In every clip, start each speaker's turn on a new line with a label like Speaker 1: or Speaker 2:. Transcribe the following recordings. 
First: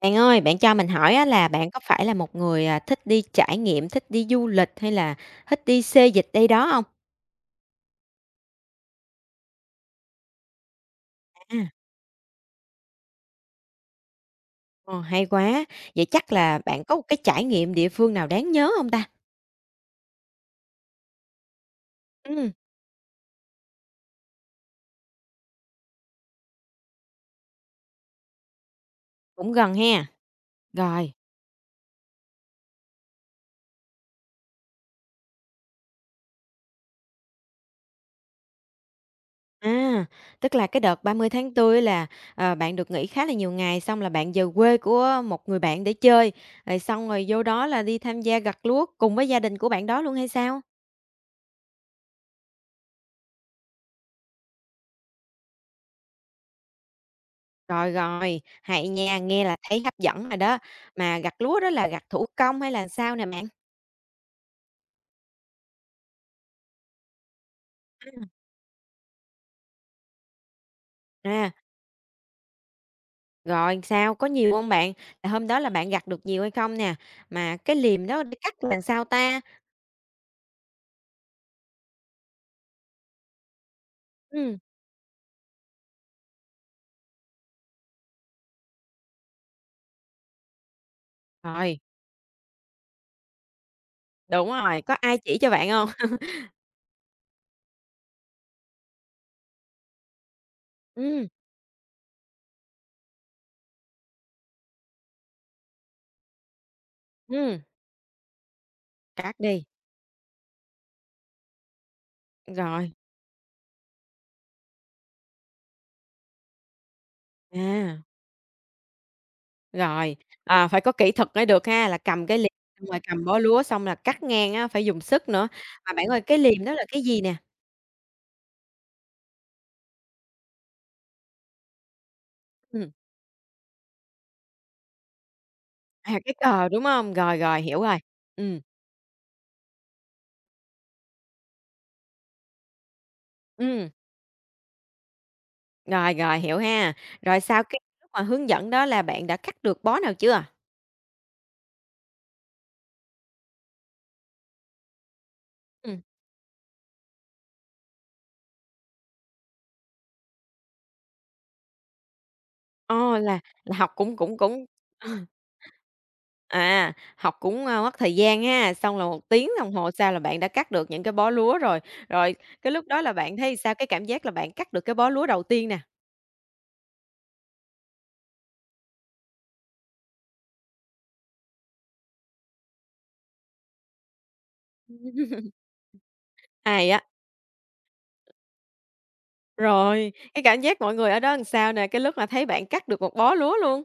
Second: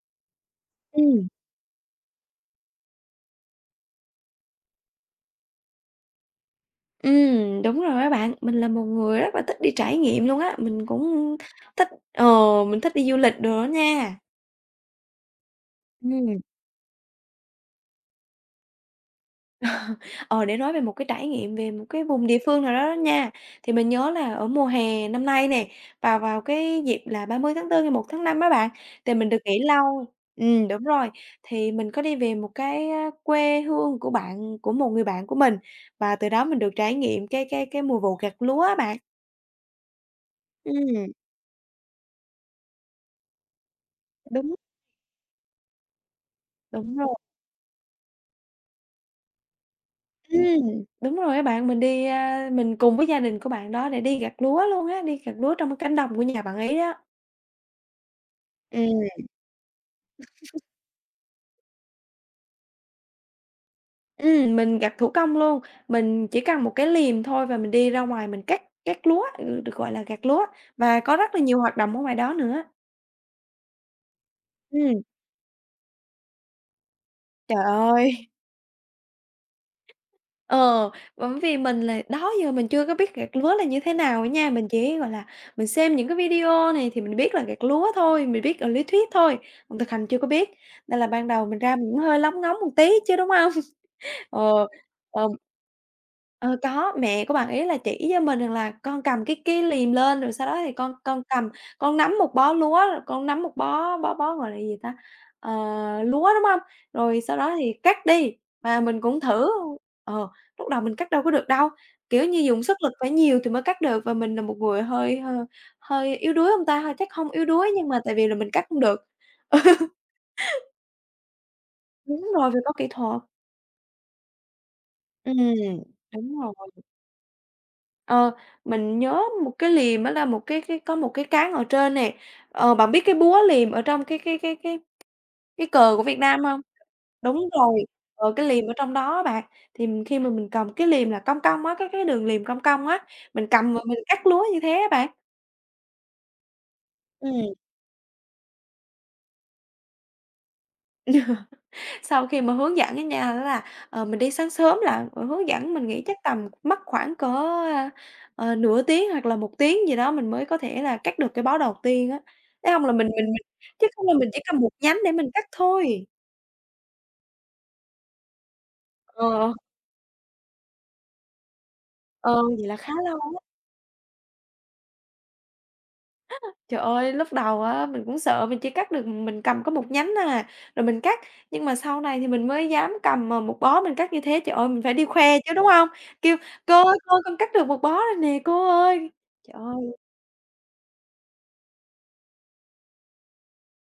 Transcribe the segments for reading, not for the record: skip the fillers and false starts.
Speaker 1: Bạn ơi, bạn cho mình hỏi á
Speaker 2: Ừm,
Speaker 1: là bạn có phải là một người, thích đi trải nghiệm, thích đi du lịch hay là thích đi xê dịch đây đó không?
Speaker 2: đúng rồi á bạn. Mình là một người rất là thích đi trải nghiệm luôn á, mình cũng
Speaker 1: À,
Speaker 2: thích ờ, mình thích đi du lịch đồ đó nha.
Speaker 1: ờ, hay quá. Vậy chắc
Speaker 2: Ừm,
Speaker 1: là bạn có một cái trải nghiệm địa phương nào đáng nhớ không ta?
Speaker 2: ờ, để nói về một cái trải nghiệm về một cái vùng địa
Speaker 1: Ừm,
Speaker 2: phương nào đó nha, thì mình nhớ là ở mùa hè năm nay nè, vào vào cái dịp là 30/4 hay 1/5 á bạn, thì mình được
Speaker 1: cũng
Speaker 2: nghỉ
Speaker 1: gần
Speaker 2: lâu.
Speaker 1: ha.
Speaker 2: Ừm, đúng rồi.
Speaker 1: Rồi,
Speaker 2: Thì mình có đi về một cái, quê hương của bạn của một người bạn của mình, và từ đó mình được trải nghiệm cái mùa vụ gặt lúa á bạn.
Speaker 1: à, tức là cái đợt
Speaker 2: Ừm,
Speaker 1: 30/4 á là, bạn được nghỉ khá là nhiều ngày, xong là bạn về
Speaker 2: đúng,
Speaker 1: quê của một người bạn để chơi, rồi
Speaker 2: đúng
Speaker 1: xong
Speaker 2: rồi.
Speaker 1: rồi vô đó là đi tham gia gặt lúa cùng với gia đình của bạn đó luôn hay sao?
Speaker 2: Đúng rồi á bạn, mình đi, a mình cùng với gia đình của bạn đó để đi gặt lúa luôn á, đi gặt lúa trong cái cánh đồng của nhà bạn ấy đó.
Speaker 1: Rồi, rồi, hãy
Speaker 2: Ừm,
Speaker 1: nha, nghe là thấy hấp dẫn rồi đó. Mà gặt lúa đó là gặt thủ công hay là sao nè bạn?
Speaker 2: mình gặt thủ công luôn, mình chỉ cần một cái liềm thôi và mình đi ra
Speaker 1: Ừm.
Speaker 2: ngoài mình cắt cắt lúa, ừ, được gọi là gặt lúa và có rất là
Speaker 1: À,
Speaker 2: nhiều hoạt động ở ngoài đó nữa.
Speaker 1: rồi sao, có nhiều không bạn?
Speaker 2: Ừm.
Speaker 1: Là hôm đó là bạn gặt được nhiều hay không nè? Mà
Speaker 2: Trời
Speaker 1: cái liềm đó
Speaker 2: ơi!
Speaker 1: đi cắt làm sao ta?
Speaker 2: Ờ, Bởi vì mình là đó giờ mình chưa có biết gặt lúa là như thế nào á nha,
Speaker 1: Ừ,
Speaker 2: gọi là, mình xem những cái video này thì mình biết là gặt lúa thôi, mình biết ở lý thuyết thôi, còn thực hành chưa có biết. Nên là ban đầu mình ra
Speaker 1: rồi,
Speaker 2: mình cũng hơi lóng ngóng một tí chứ, đúng không?
Speaker 1: đúng
Speaker 2: Ờ,
Speaker 1: rồi, có ai
Speaker 2: ờ.
Speaker 1: chỉ cho bạn không?
Speaker 2: Ờ, có, mẹ của bạn ấy là chỉ với mình rằng là con cầm cái liềm lên, rồi sau đó thì con
Speaker 1: Ừm,
Speaker 2: cầm con nắm một bó lúa, rồi con nắm một bó bó bó, gọi là gì ta, ờ, lúa, đúng hông? Rồi sau đó
Speaker 1: ừm,
Speaker 2: thì cắt đi, mà mình cũng
Speaker 1: cắt
Speaker 2: thử
Speaker 1: đi,
Speaker 2: ờ, lúc đầu mình cắt đâu có được đâu, kiểu như, dùng sức lực
Speaker 1: rồi,
Speaker 2: phải nhiều thì mới cắt được và mình là một người hơi hơi hơi yếu đuối hông ta? Hơi chắc hông yếu đuối nhưng
Speaker 1: à,
Speaker 2: mà tại vì là mình cắt hông được.
Speaker 1: rồi, phải có kỹ thuật mới được ha, là cầm
Speaker 2: Đúng
Speaker 1: cái liềm
Speaker 2: rồi, phải có kỹ
Speaker 1: xong rồi
Speaker 2: thuật.
Speaker 1: cầm bó lúa xong là cắt ngang á, phải dùng sức
Speaker 2: Ừm,
Speaker 1: nữa. Mà bạn ơi, cái
Speaker 2: đúng rồi.
Speaker 1: liềm đó là cái gì nè?
Speaker 2: Ờ, mình nhớ một cái liềm đó là một cái có một cái cán ở trên nè, bạn
Speaker 1: Ừm.
Speaker 2: biết cái búa liềm ở trong cái cờ của Việt
Speaker 1: À, cái
Speaker 2: Nam không?
Speaker 1: cờ, đúng hông? Rồi,
Speaker 2: Đúng
Speaker 1: rồi, hiểu
Speaker 2: rồi,
Speaker 1: rồi.
Speaker 2: cái
Speaker 1: Ừm,
Speaker 2: liềm ở trong đó bạn, thì mình khi mà mình cầm cái liềm là cong cong á, cái đường liềm cong cong á, mình cầm và
Speaker 1: ừm,
Speaker 2: mình cắt lúa như thế á bạn.
Speaker 1: rồi, rồi, hiểu ha. Rồi
Speaker 2: Ừm.
Speaker 1: sau cái lúc mà hướng dẫn đó là bạn đã cắt được bó nào chưa?
Speaker 2: Sau khi mà hướng dẫn á nha đó là, mình đi sáng sớm là hướng dẫn mình
Speaker 1: Ừm,
Speaker 2: nghĩ chắc tầm mất khoảng cỡ, ờ, nửa tiếng hoặc là một tiếng gì đó mình mới có thể là cắt được cái báo đầu tiên á, nếu không là mình
Speaker 1: ô,
Speaker 2: mình
Speaker 1: là
Speaker 2: mình
Speaker 1: là
Speaker 2: chứ
Speaker 1: học
Speaker 2: không là
Speaker 1: cũng
Speaker 2: mình
Speaker 1: cũng
Speaker 2: chỉ cầm
Speaker 1: cũng
Speaker 2: một nhánh
Speaker 1: ờ.
Speaker 2: để mình cắt thôi.
Speaker 1: À, học cũng, mất thời gian ha, xong là một tiếng
Speaker 2: Ờ,
Speaker 1: đồng hồ sau là bạn đã cắt được những cái bó lúa rồi. Rồi
Speaker 2: ờ, vậy
Speaker 1: cái
Speaker 2: là
Speaker 1: lúc
Speaker 2: khá
Speaker 1: đó là
Speaker 2: lâu
Speaker 1: bạn
Speaker 2: á.
Speaker 1: thấy sao? Cái cảm giác là bạn cắt được cái bó lúa đầu tiên nè?
Speaker 2: Trời ơi, lúc đầu á mình cũng sợ mình chỉ cắt được mình cầm có một nhánh à, rồi mình cắt, nhưng mà sau này thì mình mới dám cầm, một bó mình cắt như thế. Trời ơi, mình phải đi khoe chứ, đúng không? Kêu: "Cô
Speaker 1: Hay
Speaker 2: ơi,
Speaker 1: á.
Speaker 2: cô con cắt được một bó rồi nè, cô ơi!" Trời ơi.
Speaker 1: Rồi, cái cảm giác mọi người ở đó làm sao nè, cái lúc mà thấy bạn cắt được một bó lúa luôn?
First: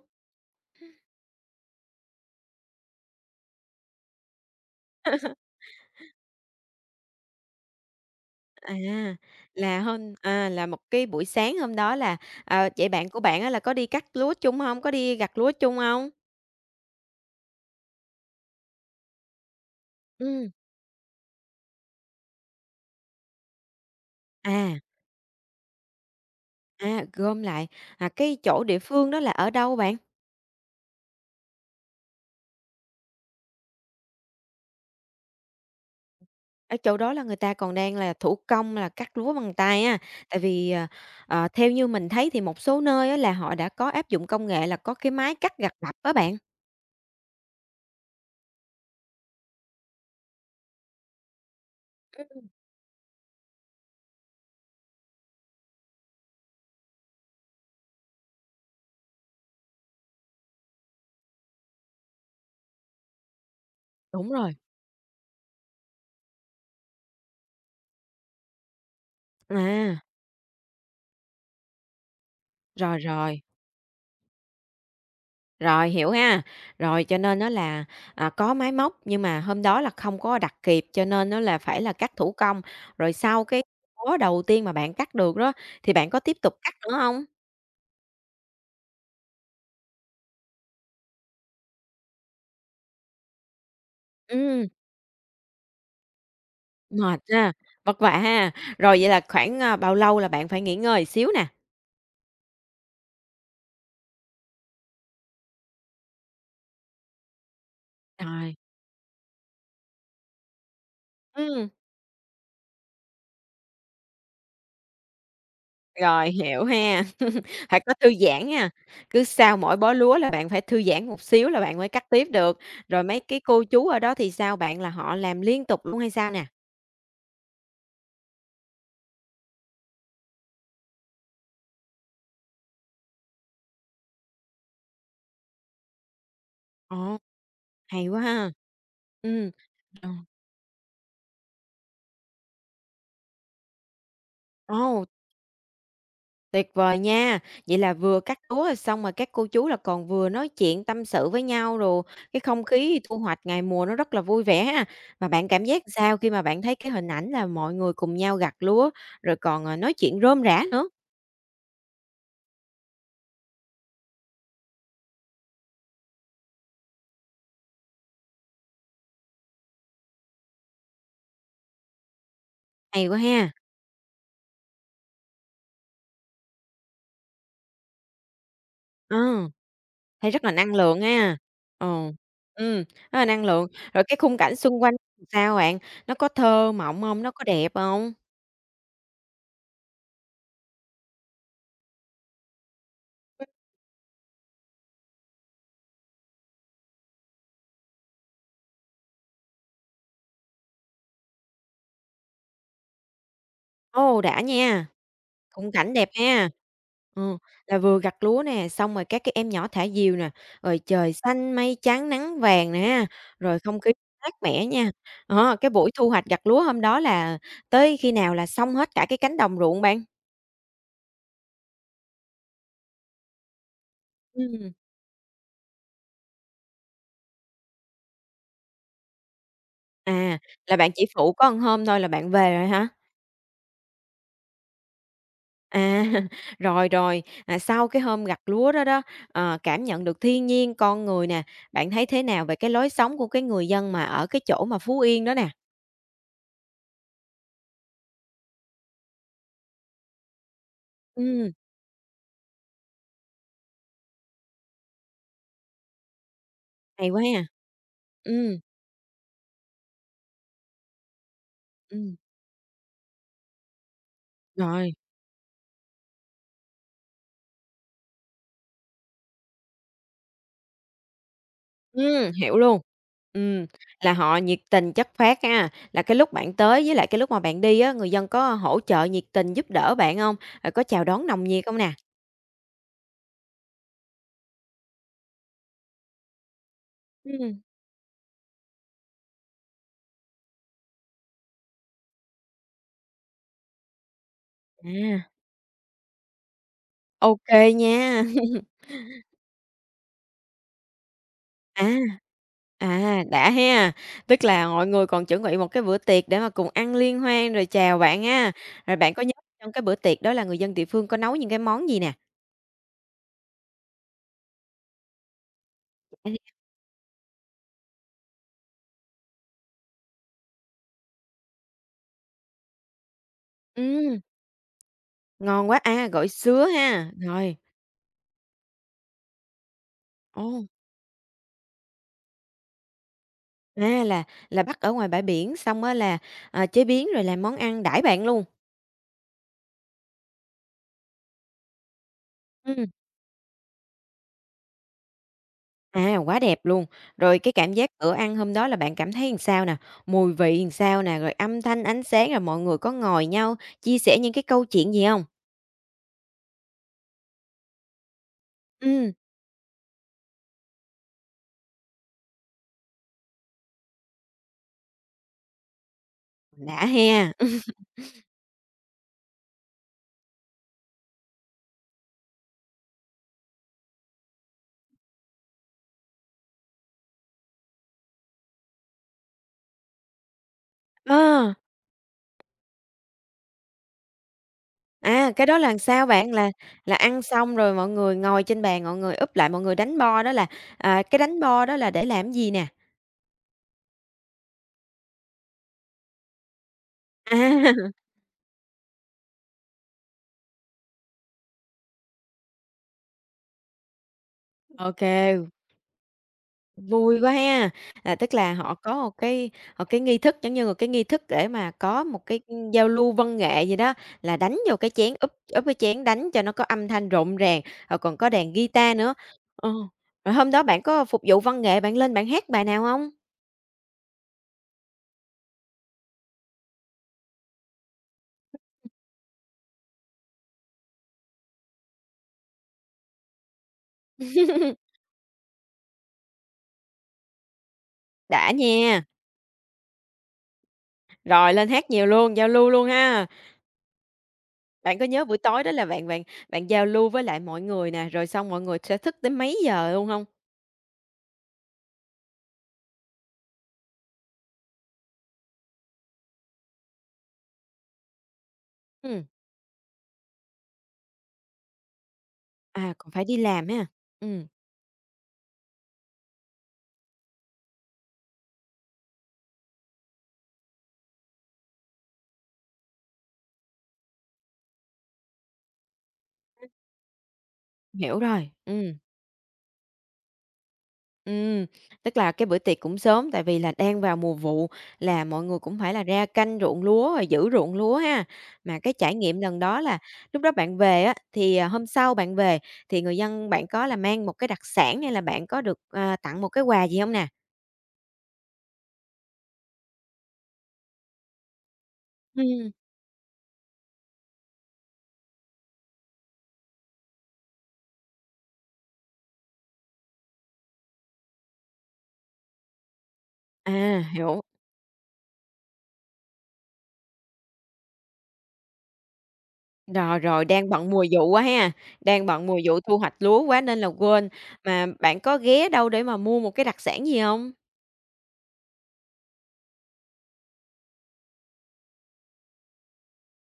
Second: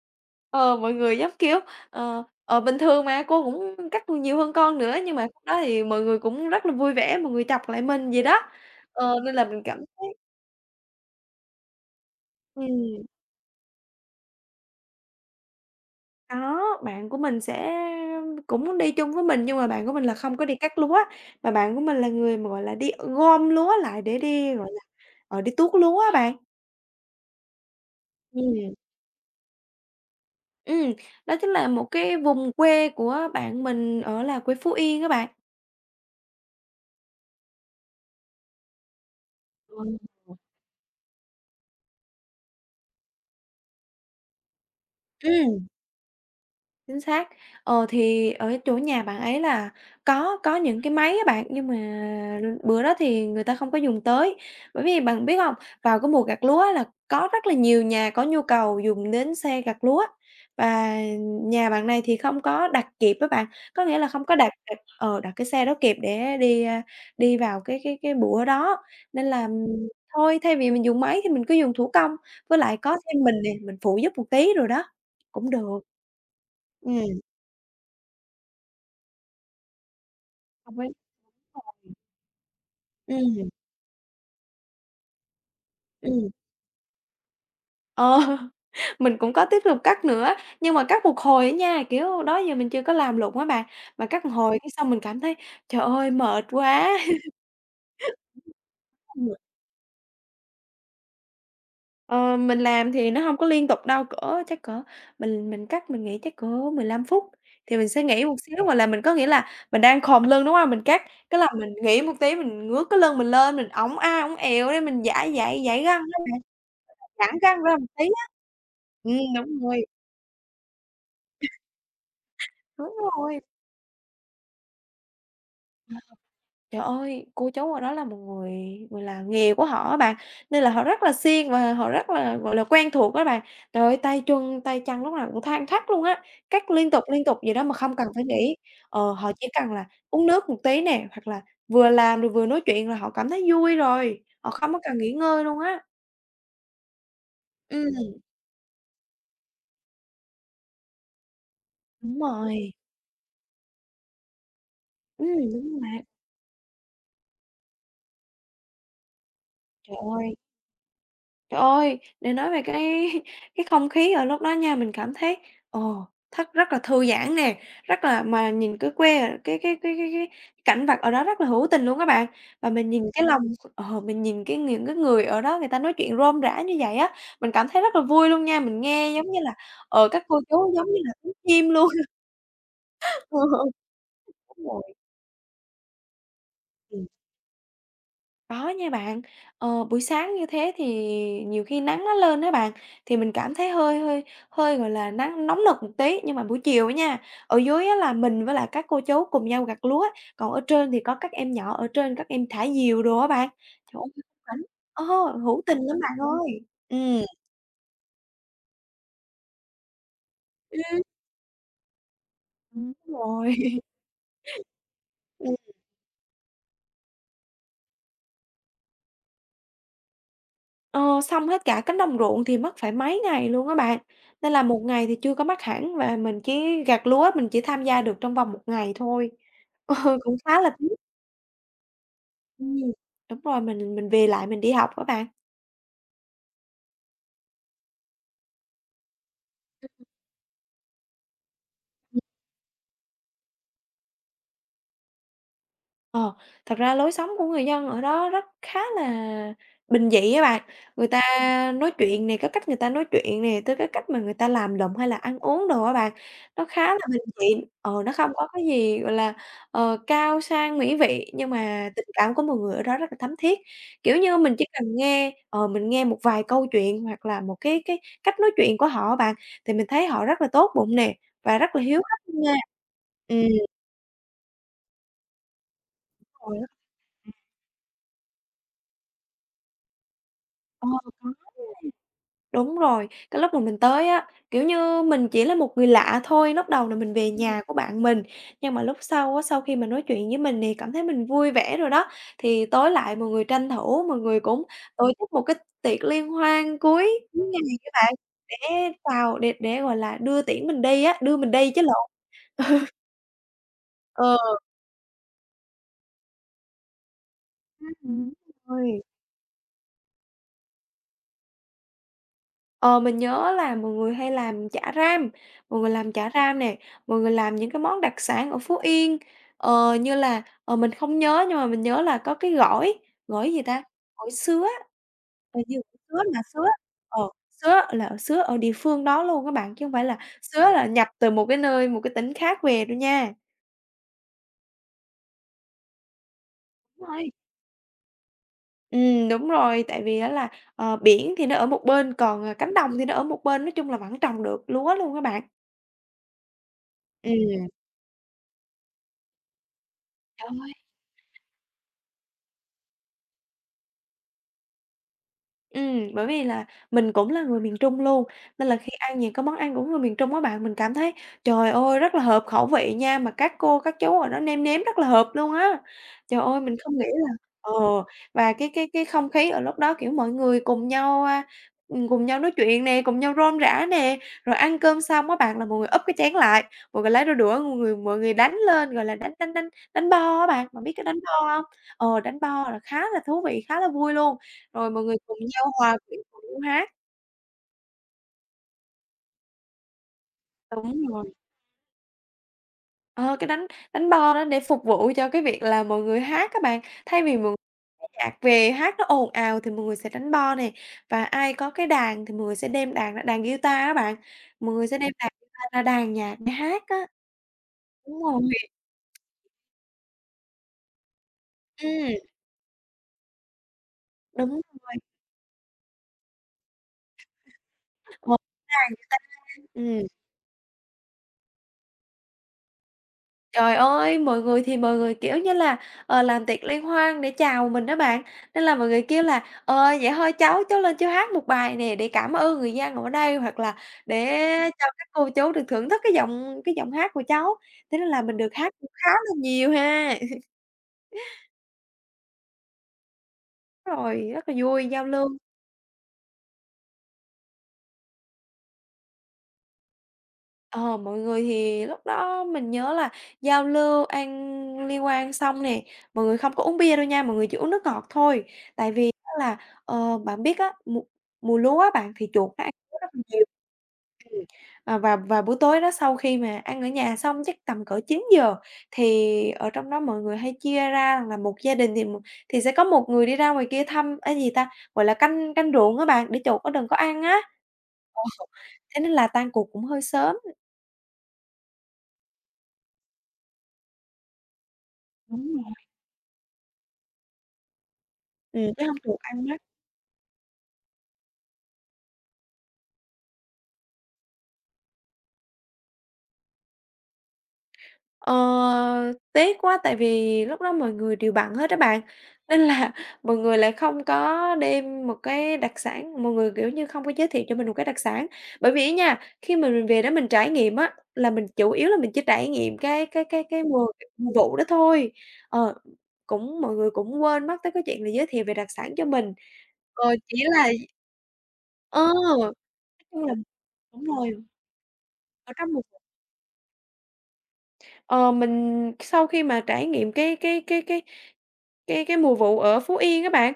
Speaker 2: Ờ, Mọi người giống, kiểu, bình thường mà, cô cũng cắt nhiều hơn con nữa, nhưng mà khúc đó thì mọi người cũng rất là vui vẻ, mọi người chọc lại mình gì đó.
Speaker 1: À,
Speaker 2: Nên là mình cảm thấy
Speaker 1: là một cái buổi sáng hôm đó là, vậy
Speaker 2: ừm,
Speaker 1: bạn của bạn á là có đi cắt lúa chung không? Có đi gặt lúa chung không?
Speaker 2: có, bạn của mình sẽ cũng đi chung với mình, nhưng mà bạn của mình là không có
Speaker 1: Ừm.
Speaker 2: đi cắt lúa, mà bạn của mình là người mà, gọi là, đi gom lúa lại để đi, gọi
Speaker 1: À,
Speaker 2: là, đi tuốt lúa á bạn.
Speaker 1: à, gom lại, cái chỗ
Speaker 2: Ừm,
Speaker 1: địa phương đó là ở đâu bạn?
Speaker 2: ừm, đó chính là một cái vùng quê của bạn mình ở là quê Phú Yên các bạn.
Speaker 1: Ở chỗ đó là người ta còn đang là thủ công là cắt lúa bằng tay
Speaker 2: Ừm.
Speaker 1: á, tại vì, theo như mình thấy thì một số nơi á là họ đã có áp dụng công nghệ là có cái máy cắt
Speaker 2: Ừm.
Speaker 1: gặt bập á bạn.
Speaker 2: Chính xác. Thì ở chỗ nhà bạn ấy là có những cái máy á bạn, nhưng mà bữa đó thì người ta không có dùng tới. Bởi vì bạn biết không? Vào cái mùa gặt lúa là có rất là nhiều nhà có nhu cầu dùng đến xe gặt lúa, và nhà bạn này thì không có đặt kịp á bạn, có nghĩa là không
Speaker 1: Đúng
Speaker 2: có đặt
Speaker 1: rồi.
Speaker 2: đặt ờ, đặt cái xe đó kịp để đi, đi vào cái bữa đó. Nên là,
Speaker 1: À,
Speaker 2: thôi thay vì mình dùng máy thì mình cứ dùng thủ công, với lại có
Speaker 1: rồi,
Speaker 2: thêm mình
Speaker 1: rồi.
Speaker 2: nè, mình phụ giúp một tí rồi đó, cũng được.
Speaker 1: Rồi, hiểu ha. Rồi, cho
Speaker 2: Ừm.
Speaker 1: nên nó là, có máy móc nhưng mà hôm đó là không có đặt
Speaker 2: Đồng
Speaker 1: kịp,
Speaker 2: ý.
Speaker 1: cho nên nó là phải là cắt thủ công. Rồi sau
Speaker 2: Ừm,
Speaker 1: cái bó đầu tiên mà bạn cắt được đó, thì bạn có
Speaker 2: ừm.
Speaker 1: tiếp tục cắt nữa không?
Speaker 2: Ờ, mình cũng có tiếp tục cắt nữa, nhưng mà cắt một hồi á nha, kiểu, đó giờ mình chưa có làm lụng á bạn, mà cắt một hồi
Speaker 1: Ừm,
Speaker 2: cái xong mình cảm thấy "Trời ơi, mệt quá!"
Speaker 1: mệt ha, vất vả ha. Rồi vậy là
Speaker 2: Ừ.
Speaker 1: khoảng, bao lâu là bạn phải nghỉ ngơi xíu nè?
Speaker 2: Ờ, mình làm thì nó không có liên tục đâu, cỡ chắc cỡ mình cắt mình nghĩ chắc cỡ 15 phút thì mình sẽ nghỉ một
Speaker 1: Rồi,
Speaker 2: xíu, hoặc là mình có nghĩa là mình đang khom lưng, đúng không? Mình cắt, cái là
Speaker 1: ừm,
Speaker 2: mình nghỉ một tí, mình ngước cái lưng mình lên, mình ống ẹo để mình giải giải giải gân á.
Speaker 1: rồi, hiểu ha.
Speaker 2: Giãn ra ra
Speaker 1: Phải
Speaker 2: một
Speaker 1: có
Speaker 2: tí
Speaker 1: thư
Speaker 2: á.
Speaker 1: giãn nha. Cứ sau
Speaker 2: Đúng
Speaker 1: mỗi
Speaker 2: rồi.
Speaker 1: bó lúa là bạn phải thư giãn một xíu là bạn mới cắt tiếp được.
Speaker 2: Đúng
Speaker 1: Rồi mấy
Speaker 2: rồi.
Speaker 1: cái cô chú ở đó thì sao? Bạn là họ làm liên tục luôn hay sao nè?
Speaker 2: Trời ơi, cô chú ở đó là một người, gọi là, nghề của họ á bạn, nên là họ rất là siêng và họ rất là, gọi là, quen thuộc á bạn. Trời ơi, tay chân lúc nào cũng than thắt luôn á, cắt
Speaker 1: Ờ.
Speaker 2: liên tục vậy đó mà không cần
Speaker 1: Hay quá
Speaker 2: phải
Speaker 1: ha.
Speaker 2: nghĩ. Họ chỉ
Speaker 1: Ừm.
Speaker 2: cần là
Speaker 1: Ờ,
Speaker 2: uống nước một tí nè, hoặc là vừa làm rồi vừa nói chuyện là họ cảm thấy vui rồi, họ không có cần
Speaker 1: ồ,
Speaker 2: nghỉ ngơi luôn á.
Speaker 1: tuyệt vời nha. Vậy là
Speaker 2: Ừm,
Speaker 1: vừa cắt lúa rồi xong rồi các cô chú là còn vừa nói chuyện tâm sự với nhau rồi
Speaker 2: đúng
Speaker 1: cái không
Speaker 2: rồi.
Speaker 1: khí thu hoạch ngày mùa nó rất là vui vẻ ha. Mà bạn
Speaker 2: Ừm,
Speaker 1: cảm
Speaker 2: đúng rồi
Speaker 1: giác
Speaker 2: bạn.
Speaker 1: sao khi mà bạn thấy cái hình ảnh là mọi người cùng nhau gặt lúa rồi còn, nói
Speaker 2: Trời
Speaker 1: chuyện
Speaker 2: ơi.
Speaker 1: rôm rả nữa?
Speaker 2: Trời ơi, để nói về cái cái không khí ở lúc đó nha, mình cảm thấy, ồ, thật rất là thư giãn nè, rất là mà nhìn cái quê cái cảnh vật ở đó rất là hữu tình luôn các bạn. Và mình nhìn
Speaker 1: Hay quá
Speaker 2: cái lòng
Speaker 1: ha.
Speaker 2: mình nhìn cái những cái người ở đó người ta nói chuyện rôm rã như vậy á, mình cảm thấy rất là vui luôn nha, mình nghe
Speaker 1: Ờ,
Speaker 2: giống như là, các
Speaker 1: thấy
Speaker 2: cô
Speaker 1: rất là
Speaker 2: chú
Speaker 1: năng
Speaker 2: giống như
Speaker 1: lượng
Speaker 2: là tiếng
Speaker 1: ha.
Speaker 2: chim luôn.
Speaker 1: Ờ, ừm, rất là năng lượng.
Speaker 2: Ừ.
Speaker 1: Rồi cái khung cảnh
Speaker 2: Đúng
Speaker 1: xung
Speaker 2: rồi.
Speaker 1: quanh sao bạn? Nó có thơ mộng hông? Nó có đẹp hông?
Speaker 2: Có nha bạn. Buổi sáng như thế thì nhiều khi nắng nó lên á bạn, thì mình cảm thấy hơi hơi hơi, gọi là, nắng nóng nực một tí, nhưng mà buổi chiều á nha, ở dưới á là mình với lại các cô chú cùng nhau gặt lúa, còn ở trên thì có các em nhỏ ở trên các em thả diều đồ á bạn. Trời
Speaker 1: Ồ,
Speaker 2: ơi,
Speaker 1: đã
Speaker 2: cảnh
Speaker 1: nha.
Speaker 2: ờ, hữu
Speaker 1: Khung
Speaker 2: tình
Speaker 1: cảnh
Speaker 2: lắm
Speaker 1: đẹp
Speaker 2: bạn
Speaker 1: ha.
Speaker 2: ơi. Ừ.
Speaker 1: Ừ, là vừa gặt lúa nè, xong rồi các cái em nhỏ thả diều nè, rồi
Speaker 2: Ừm.
Speaker 1: trời xanh mây trắng nắng vàng nè
Speaker 2: Đúng
Speaker 1: ha, rồi
Speaker 2: rồi.
Speaker 1: không khí mát mẻ nha. Ờ, cái buổi thu hoạch gặt lúa hôm đó là tới khi nào là xong hết cả cái cánh đồng ruộng bạn?
Speaker 2: Ờ, Xong hết cả cánh đồng ruộng thì mất phải mấy ngày luôn á bạn. Nên là
Speaker 1: Ừm,
Speaker 2: một ngày thì chưa có mắt hẳn và mình chỉ gặt lúa, mình chỉ tham gia được trong vòng một ngày thôi. Ừ, cũng
Speaker 1: à,
Speaker 2: khá là
Speaker 1: là
Speaker 2: tiếc.
Speaker 1: bạn chỉ phụ có một hôm thôi là bạn về rồi
Speaker 2: Ừm,
Speaker 1: hả?
Speaker 2: đúng rồi, mình về lại mình đi học các bạn.
Speaker 1: À, rồi, rồi, sau cái hôm gặt lúa đó đó, cảm nhận được thiên nhiên, con người nè, bạn thấy thế nào về cái lối sống của cái người dân mà ở cái chỗ mà Phú Yên đó nè?
Speaker 2: Ờ, Thật ra lối sống của người dân ở đó rất khá là bình dị á bạn. Người ta
Speaker 1: Ừm.
Speaker 2: nói chuyện này cái cách người ta nói chuyện này tới cái cách mà người ta làm lụng hay là ăn uống đồ á bạn, nó khá là
Speaker 1: Hay
Speaker 2: bình
Speaker 1: quá ha.
Speaker 2: dị, nó không có
Speaker 1: Ừm,
Speaker 2: cái gì, gọi là, cao sang mỹ vị, nhưng mà tình
Speaker 1: ừm,
Speaker 2: cảm của mọi người ở đó rất là thắm thiết. Kiểu như, mình chỉ
Speaker 1: rồi,
Speaker 2: cần nghe, ờ, mình nghe một vài câu chuyện hoặc là một cái cách nói chuyện của họ á bạn, thì mình thấy họ rất là tốt bụng nè, và rất là hiếu khách nha.
Speaker 1: hiểu luôn.
Speaker 2: Ừ,
Speaker 1: Ừm, là họ nhiệt tình chất phác ha, là cái lúc
Speaker 2: đúng
Speaker 1: bạn
Speaker 2: rồi.
Speaker 1: tới với lại cái lúc mà bạn đi á, người dân có hỗ trợ nhiệt tình giúp đỡ bạn hông? Rồi có
Speaker 2: Ờ.
Speaker 1: chào đón nồng nhiệt hông nè?
Speaker 2: Đúng rồi, cái lúc mà mình tới á, kiểu như, mình chỉ là một người lạ thôi, lúc đầu là mình về nhà
Speaker 1: Ừm,
Speaker 2: của bạn mình, nhưng mà lúc sau á, sau khi mà nói chuyện với mình thì cảm thấy mình vui vẻ rồi đó, thì tối lại mọi người tranh thủ, mọi người cũng tổ
Speaker 1: à,
Speaker 2: chức một cái tiệc liên hoan cuối
Speaker 1: ô
Speaker 2: cuối ngày
Speaker 1: kê
Speaker 2: các
Speaker 1: nha.
Speaker 2: bạn, để gọi là, đưa tiễn mình đi á, đưa mình đi chứ
Speaker 1: À,
Speaker 2: lộn.
Speaker 1: à, đã ha,
Speaker 2: Ờ.
Speaker 1: tức là mọi người còn chuẩn bị một cái bữa tiệc để mà cùng ăn liên hoan rồi chào bạn
Speaker 2: Ừm.
Speaker 1: ha. Rồi
Speaker 2: Rồi.
Speaker 1: bạn có nhớ trong cái bữa tiệc đó là người dân địa phương có nấu những cái món gì nè?
Speaker 2: Ờ, mình nhớ là mọi người hay làm chả ram, mọi người làm chả ram nè, mọi người làm những cái món đặc sản ở Phú Yên, như là, mình không nhớ nhưng mà mình nhớ là có cái gỏi, gỏi gì ta?
Speaker 1: Ừm,
Speaker 2: Gỏi sứa, hình
Speaker 1: ngon quá,
Speaker 2: như sứa
Speaker 1: gỏi
Speaker 2: là sứa
Speaker 1: sứa ha,
Speaker 2: ờ,
Speaker 1: rồi.
Speaker 2: sứa là sứa ở địa phương đó luôn các bạn, chứ không phải là sứa
Speaker 1: Ồ,
Speaker 2: là nhập từ một cái nơi, một cái tỉnh khác về đâu nha.
Speaker 1: à, là là bắt ở ngoài bãi biển xong á là, chế biến
Speaker 2: Đúng
Speaker 1: rồi
Speaker 2: rồi.
Speaker 1: làm món ăn đãi bạn luôn?
Speaker 2: Đúng rồi, tại vì á là, biển thì nó ở một bên, còn, cánh
Speaker 1: Ừm.
Speaker 2: đồng thì nó ở một bên, nói chung là vẫn trồng được lúa luôn các bạn.
Speaker 1: À, quá đẹp luôn! Rồi cái
Speaker 2: Ừm.
Speaker 1: cảm giác bữa ăn hôm đó là bạn cảm thấy làm sao nè? Mùi
Speaker 2: Trời
Speaker 1: vị làm
Speaker 2: ơi!
Speaker 1: sao nè? Rồi âm thanh, ánh sáng, rồi mọi người có ngồi nhau chia sẻ những cái câu chuyện gì không?
Speaker 2: Ừm. Bởi vì là mình cũng là người miền Trung luôn, nên là khi
Speaker 1: Ừ,
Speaker 2: ăn những cái món ăn của người miền Trung á bạn, mình cảm thấy, trời ơi, rất là hợp khẩu vị nha, mà các cô, các chú ở đó nêm nếm rất là hợp luôn á. Trời ơi, mình
Speaker 1: Đã
Speaker 2: không nghĩ là
Speaker 1: he.
Speaker 2: ờ, và cái không khí ở lúc đó, kiểu, mọi người cùng nhau, cùng nhau nói chuyện nè, cùng nhau rôm rả nè, rồi ăn cơm xong á bạn là mọi người úp cái chén lại, mọi người lấy đôi đũa, mọi người đánh lên, gọi là, đánh đánh đánh đánh bo á bạn, bạn biết cái đánh bo
Speaker 1: Ờ,
Speaker 2: không? Đánh bo là khá là thú vị, khá là vui luôn. Rồi mọi người cùng
Speaker 1: cái đó là
Speaker 2: nhau
Speaker 1: làm
Speaker 2: hòa
Speaker 1: sao
Speaker 2: quyện
Speaker 1: bạn?
Speaker 2: cùng
Speaker 1: Là
Speaker 2: nhau hát.
Speaker 1: là ăn xong rồi mọi người ngồi trên bàn, mọi người úp lại, mọi người đánh bo đó là,
Speaker 2: Đúng
Speaker 1: cái
Speaker 2: rồi,
Speaker 1: đánh bo đó là để làm gì nè?
Speaker 2: ờ, cái đánh đánh bo đó để phục vụ cho cái việc là mọi người hát các bạn. Thay vì mọi người
Speaker 1: À,
Speaker 2: nghe nhạc về hát nó ồn ào thì mọi người sẽ đánh bo nè, và ai có cái đàn thì mọi người sẽ đem đàn ra, đàn guitar á bạn, mọi người
Speaker 1: ô
Speaker 2: sẽ đem đàn guitar ra đàn nhạc để hát á.
Speaker 1: vui quá ha! À,
Speaker 2: Đúng
Speaker 1: tức
Speaker 2: rồi,
Speaker 1: là họ có một cái nghi thức, giống như một cái nghi thức để mà có
Speaker 2: ừm,
Speaker 1: một cái, giao lưu văn nghệ gì đó, là
Speaker 2: đúng
Speaker 1: đánh vô cái
Speaker 2: rồi,
Speaker 1: chén, úp úp cái chén đánh cho nó có âm thanh rộn ràng, rồi còn có
Speaker 2: một
Speaker 1: đàn
Speaker 2: đàn
Speaker 1: guitar nữa.
Speaker 2: guitar,
Speaker 1: Ờ,
Speaker 2: ừm.
Speaker 1: rồi hôm đó bạn có phục vụ văn nghệ, bạn lên bạn hát bài nào không?
Speaker 2: Trời ơi, mọi người thì mọi người, kiểu như là, làm tiệc liên hoan để chào mình đó bạn, nên là mọi người kêu là "Ờ, vậy thôi cháu, cháu lên cháu hát một bài nè để cảm ơn người dân ở đây", hoặc là "Để cho các cô chú được thưởng thức cái giọng hát của cháu", thế nên là mình được
Speaker 1: Đã
Speaker 2: hát cũng
Speaker 1: nha,
Speaker 2: khá là nhiều ha.
Speaker 1: rồi lên hát nhiều luôn, giao lưu luôn ha.
Speaker 2: Rồi, rất là vui,
Speaker 1: Bạn
Speaker 2: giao
Speaker 1: có nhớ
Speaker 2: lưu.
Speaker 1: buổi tối đó là bạn bạn bạn giao lưu với lại mọi người nè, rồi xong mọi người sẽ thức tới mấy giờ luôn không?
Speaker 2: Ờ, Mọi người thì lúc đó mình nhớ là giao lưu ăn liên quan xong nè, mọi người không có uống bia đâu nha, mọi người chỉ uống nước ngọt thôi. Tại vì
Speaker 1: Ừm,
Speaker 2: á là, bạn biết á, mùa mùa lúa á bạn thì chuột nó ăn lúa rất
Speaker 1: còn
Speaker 2: là
Speaker 1: phải đi
Speaker 2: nhiều.
Speaker 1: làm ha.
Speaker 2: Ừm,
Speaker 1: Ừm,
Speaker 2: à, và và buổi tối đó sau khi mà ăn ở nhà xong chắc tầm cỡ 9 giờ thì ở trong đó mọi người hay chia ra là một gia đình thì một thì sẽ có một người đi ra ngoài kia thăm gì ta, gọi là, canh canh ruộng các bạn, để chuột nó đừng có ăn á.
Speaker 1: hiểu
Speaker 2: Ờ,
Speaker 1: rồi,
Speaker 2: Thế nên là tan cuộc cũng hơi sớm.
Speaker 1: Ừm, tức là cái bữa tiệc cũng sớm, tại vì là đang vào mùa vụ là mọi
Speaker 2: Đúng
Speaker 1: người
Speaker 2: rồi,
Speaker 1: cũng phải là ra canh ruộng lúa rồi giữ ruộng lúa ha. Mà
Speaker 2: Chứ
Speaker 1: cái
Speaker 2: hông
Speaker 1: trải
Speaker 2: thuộc
Speaker 1: nghiệm
Speaker 2: ăn
Speaker 1: lần
Speaker 2: mắt.
Speaker 1: đó là lúc đó bạn về á, thì, hôm sau bạn về thì người dân bạn có là mang một cái đặc sản hay là bạn có được, tặng một cái quà gì không nè?
Speaker 2: Ờ, Tiếc quá tại vì lúc đó mọi người đều bận hết á bạn, nên
Speaker 1: Ừm.
Speaker 2: là mọi người lại không có đem một cái đặc sản mọi người, kiểu như, không có giới thiệu cho mình một cái đặc sản. Bởi vì á nha, khi mà mình về đó mình trải nghiệm á, là mình chủ yếu là mình chỉ trải nghiệm cái mùa
Speaker 1: À,
Speaker 2: mùa
Speaker 1: hiểu.
Speaker 2: vụ đó thôi. Ờ, Cũng mọi người cũng quên mất tới cái chuyện là giới thiệu về đặc sản cho mình.
Speaker 1: Rồi,
Speaker 2: Chỉ
Speaker 1: rồi,
Speaker 2: là
Speaker 1: đang bận mùa vụ quá ha,
Speaker 2: ờ,
Speaker 1: đang bận
Speaker 2: nói
Speaker 1: mùa vụ thu hoạch
Speaker 2: chung là
Speaker 1: lúa quá nên là
Speaker 2: đúng
Speaker 1: quên.
Speaker 2: rồi,
Speaker 1: Mà bạn có
Speaker 2: ở
Speaker 1: ghé
Speaker 2: trong một.
Speaker 1: đâu để mà mua một cái đặc sản gì không?
Speaker 2: Ờ, mình sau khi mà trải nghiệm cái mùa vụ ở Phú Yên các bạn,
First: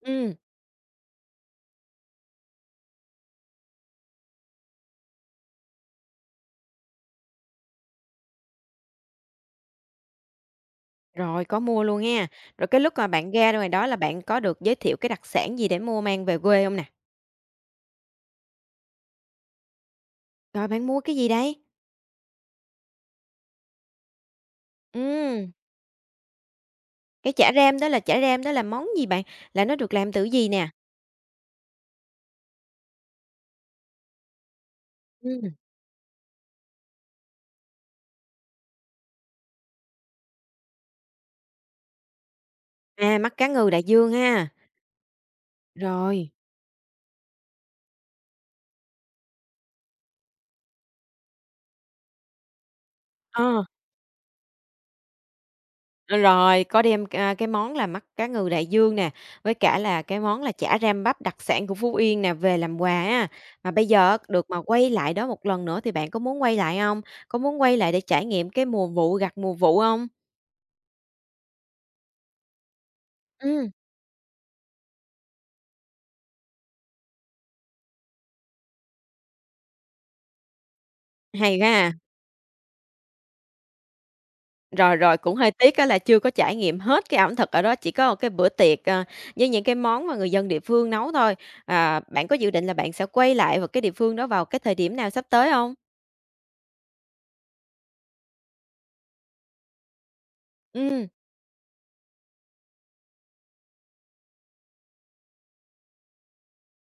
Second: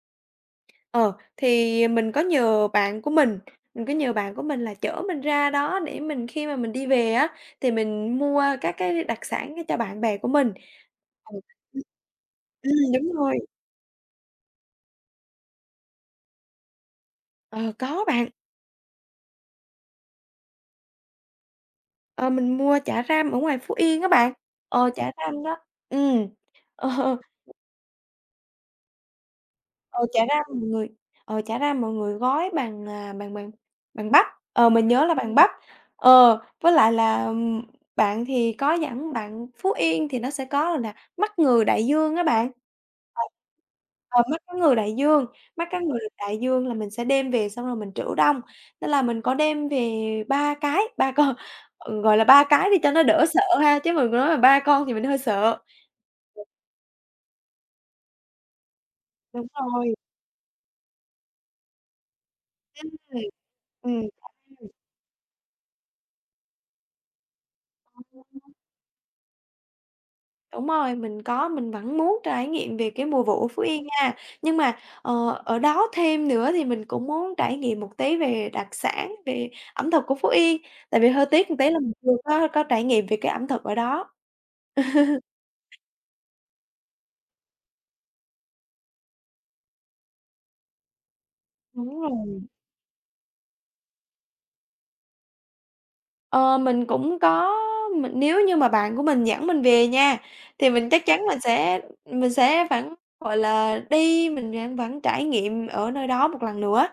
Speaker 1: Ừm.
Speaker 2: ờ, thì mình có nhờ bạn của mình có nhờ bạn của mình là chở mình ra đó để mình khi mà mình đi về á, thì mình mua các cái đặc sản cho bạn bè của mình. Ừ,
Speaker 1: Rồi, có
Speaker 2: ừm,
Speaker 1: mua luôn ha. Rồi cái lúc mà
Speaker 2: đúng
Speaker 1: bạn
Speaker 2: rồi,
Speaker 1: ra ngoài đó là bạn có được giới thiệu cái đặc sản gì để mua mang về quê không nè?
Speaker 2: ờ, có bạn,
Speaker 1: Rồi bạn mua cái gì đấy?
Speaker 2: ờ, mình mua chả ram ở ngoài Phú Yên các bạn, chả ram
Speaker 1: Ừm,
Speaker 2: đó, ừm. Ờ.
Speaker 1: cái chả ram đó là chả ram đó là món gì bạn? Là nó được
Speaker 2: Ờ,
Speaker 1: làm
Speaker 2: chả
Speaker 1: từ
Speaker 2: ra
Speaker 1: gì
Speaker 2: mọi
Speaker 1: nè?
Speaker 2: người Chả ra mọi người gói bằng, bằng bắp, mình nhớ là bằng bắp.
Speaker 1: Ừm,
Speaker 2: Với lại là, bạn thì có dẫn bạn Phú Yên thì nó sẽ có là mắt người đại dương á bạn. Ờ.
Speaker 1: mắt cá ngừ đại dương
Speaker 2: Mắt
Speaker 1: ha.
Speaker 2: cá ngừ đại dương, mắt cá ngừ
Speaker 1: Rồi,
Speaker 2: đại dương là mình sẽ đem về xong rồi mình trữ đông, nên là mình có đem về 3 cái, 3 con, gọi là 3 cái đi cho nó đỡ sợ
Speaker 1: ờ,
Speaker 2: ha, chứ mình nói là 3 con thì mình hơi sợ.
Speaker 1: rồi, có đem, cái món là mắt cá ngừ đại dương nè,
Speaker 2: Đúng
Speaker 1: với cả
Speaker 2: rồi,
Speaker 1: là cái món là chả ram bắp đặc sản của Phú Yên nè, về làm quà
Speaker 2: ừm,
Speaker 1: ha. Mà bây
Speaker 2: ừm.
Speaker 1: giờ được mà quay lại đó một lần nữa thì bạn có muốn quay lại không? Có muốn quay lại để trải nghiệm cái mùa vụ gặt mùa vụ không?
Speaker 2: Đúng rồi, mình có, mình vẫn muốn trải nghiệm về cái mùa vụ ở Phú
Speaker 1: Ừm,
Speaker 2: Yên nha. Nhưng mà, ở đó thêm nữa thì mình cũng muốn trải nghiệm một tí về đặc sản, về ẩm thực của Phú Yên, tại vì hơi tiếc một
Speaker 1: hay
Speaker 2: tí là
Speaker 1: quá
Speaker 2: mình
Speaker 1: ha.
Speaker 2: chưa có trải nghiệm về cái ẩm thực ở đó.
Speaker 1: Rồi, rồi, cũng hơi tiếc á là chưa có trải nghiệm hết cái ẩm thực ở đó, chỉ có một cái bữa tiệc, với những cái món mà người dân địa phương nấu thôi.
Speaker 2: Đúng
Speaker 1: À, bạn có
Speaker 2: rồi.
Speaker 1: dự định là bạn sẽ quay lại vào cái địa phương đó vào cái thời điểm nào sắp tới không?
Speaker 2: Ờ, mình cũng có mình nếu như mà bạn của mình dẫn mình về nha, thì mình chắc
Speaker 1: Ừm,
Speaker 2: chắn mình sẽ vẫn, gọi là, đi, mình vẫn vẫn trải nghiệm ở nơi đó một lần nữa.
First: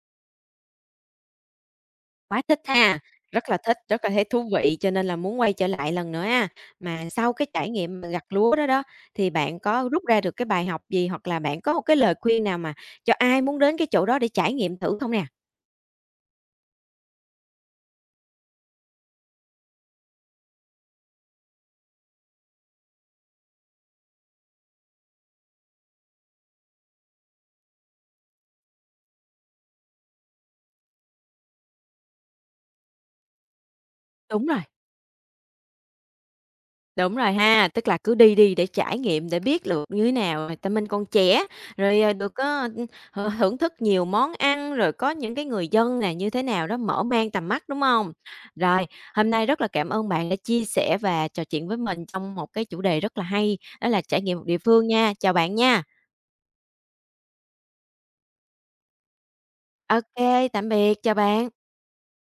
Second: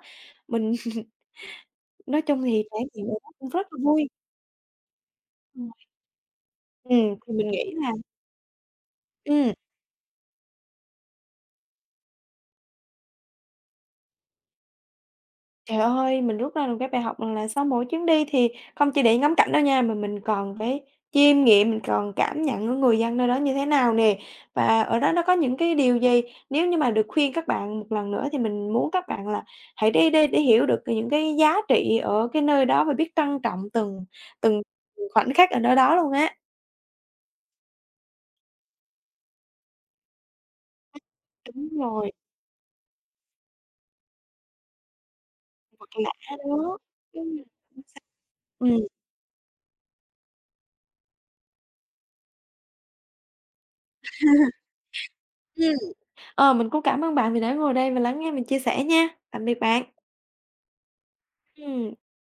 Speaker 2: Mình nói chung
Speaker 1: quá thích
Speaker 2: thì trải
Speaker 1: ha,
Speaker 2: nghiệm ở đó cũng
Speaker 1: rất là
Speaker 2: rất là
Speaker 1: thích, rất
Speaker 2: vui.
Speaker 1: là thấy thú vị cho nên là muốn quay
Speaker 2: Ừ.
Speaker 1: trở lại lần nữa ha. Mà
Speaker 2: Ừm, thì
Speaker 1: sau
Speaker 2: mình
Speaker 1: cái trải
Speaker 2: nghĩ là
Speaker 1: nghiệm mà gặt lúa đó đó, thì
Speaker 2: ừm,
Speaker 1: bạn có rút ra được cái bài học gì, hoặc là bạn có một cái lời khuyên nào mà cho ai muốn đến cái chỗ đó để trải nghiệm thử không nè?
Speaker 2: trời ơi, mình rút ra được cái bài học rằng là sau mỗi chuyến đi thì không chỉ để ngắm cảnh đâu nha, mà mình còn phải chiêm nghiệm, mình còn cảm nhận của người dân nơi đó như thế nào nè. Và ở đó nó có những cái điều gì, nếu như mà được khuyên các bạn một lần nữa thì mình muốn các bạn là hãy đi đi để hiểu được những cái giá trị ở cái nơi đó và biết trân trọng từng
Speaker 1: Đúng
Speaker 2: từng
Speaker 1: rồi.
Speaker 2: khoảnh khắc ở nơi đó luôn á.
Speaker 1: Đúng rồi ha, tức là cứ đi đi để trải nghiệm, để biết được như thế nào, tại mình còn trẻ,
Speaker 2: Đúng
Speaker 1: rồi,
Speaker 2: rồi,
Speaker 1: được có, thưởng thức nhiều món ăn, rồi có những cái người
Speaker 2: vật
Speaker 1: dân
Speaker 2: lạ
Speaker 1: này như thế nào
Speaker 2: đó.
Speaker 1: đó mở
Speaker 2: Ừm,
Speaker 1: mang
Speaker 2: ừm.
Speaker 1: tầm mắt, đúng không? Rồi, hôm nay rất là cảm ơn bạn đã chia sẻ và trò chuyện với mình trong một cái chủ đề rất là hay, đó là trải nghiệm một địa phương nha. Chào bạn nha.
Speaker 2: Ờ, mình cũng cảm ơn bạn vì đã ngồi đây và lắng nghe mình chia sẻ nha. Tạm biệt bạn.
Speaker 1: OK tạm biệt, chào bạn.
Speaker 2: Ừm.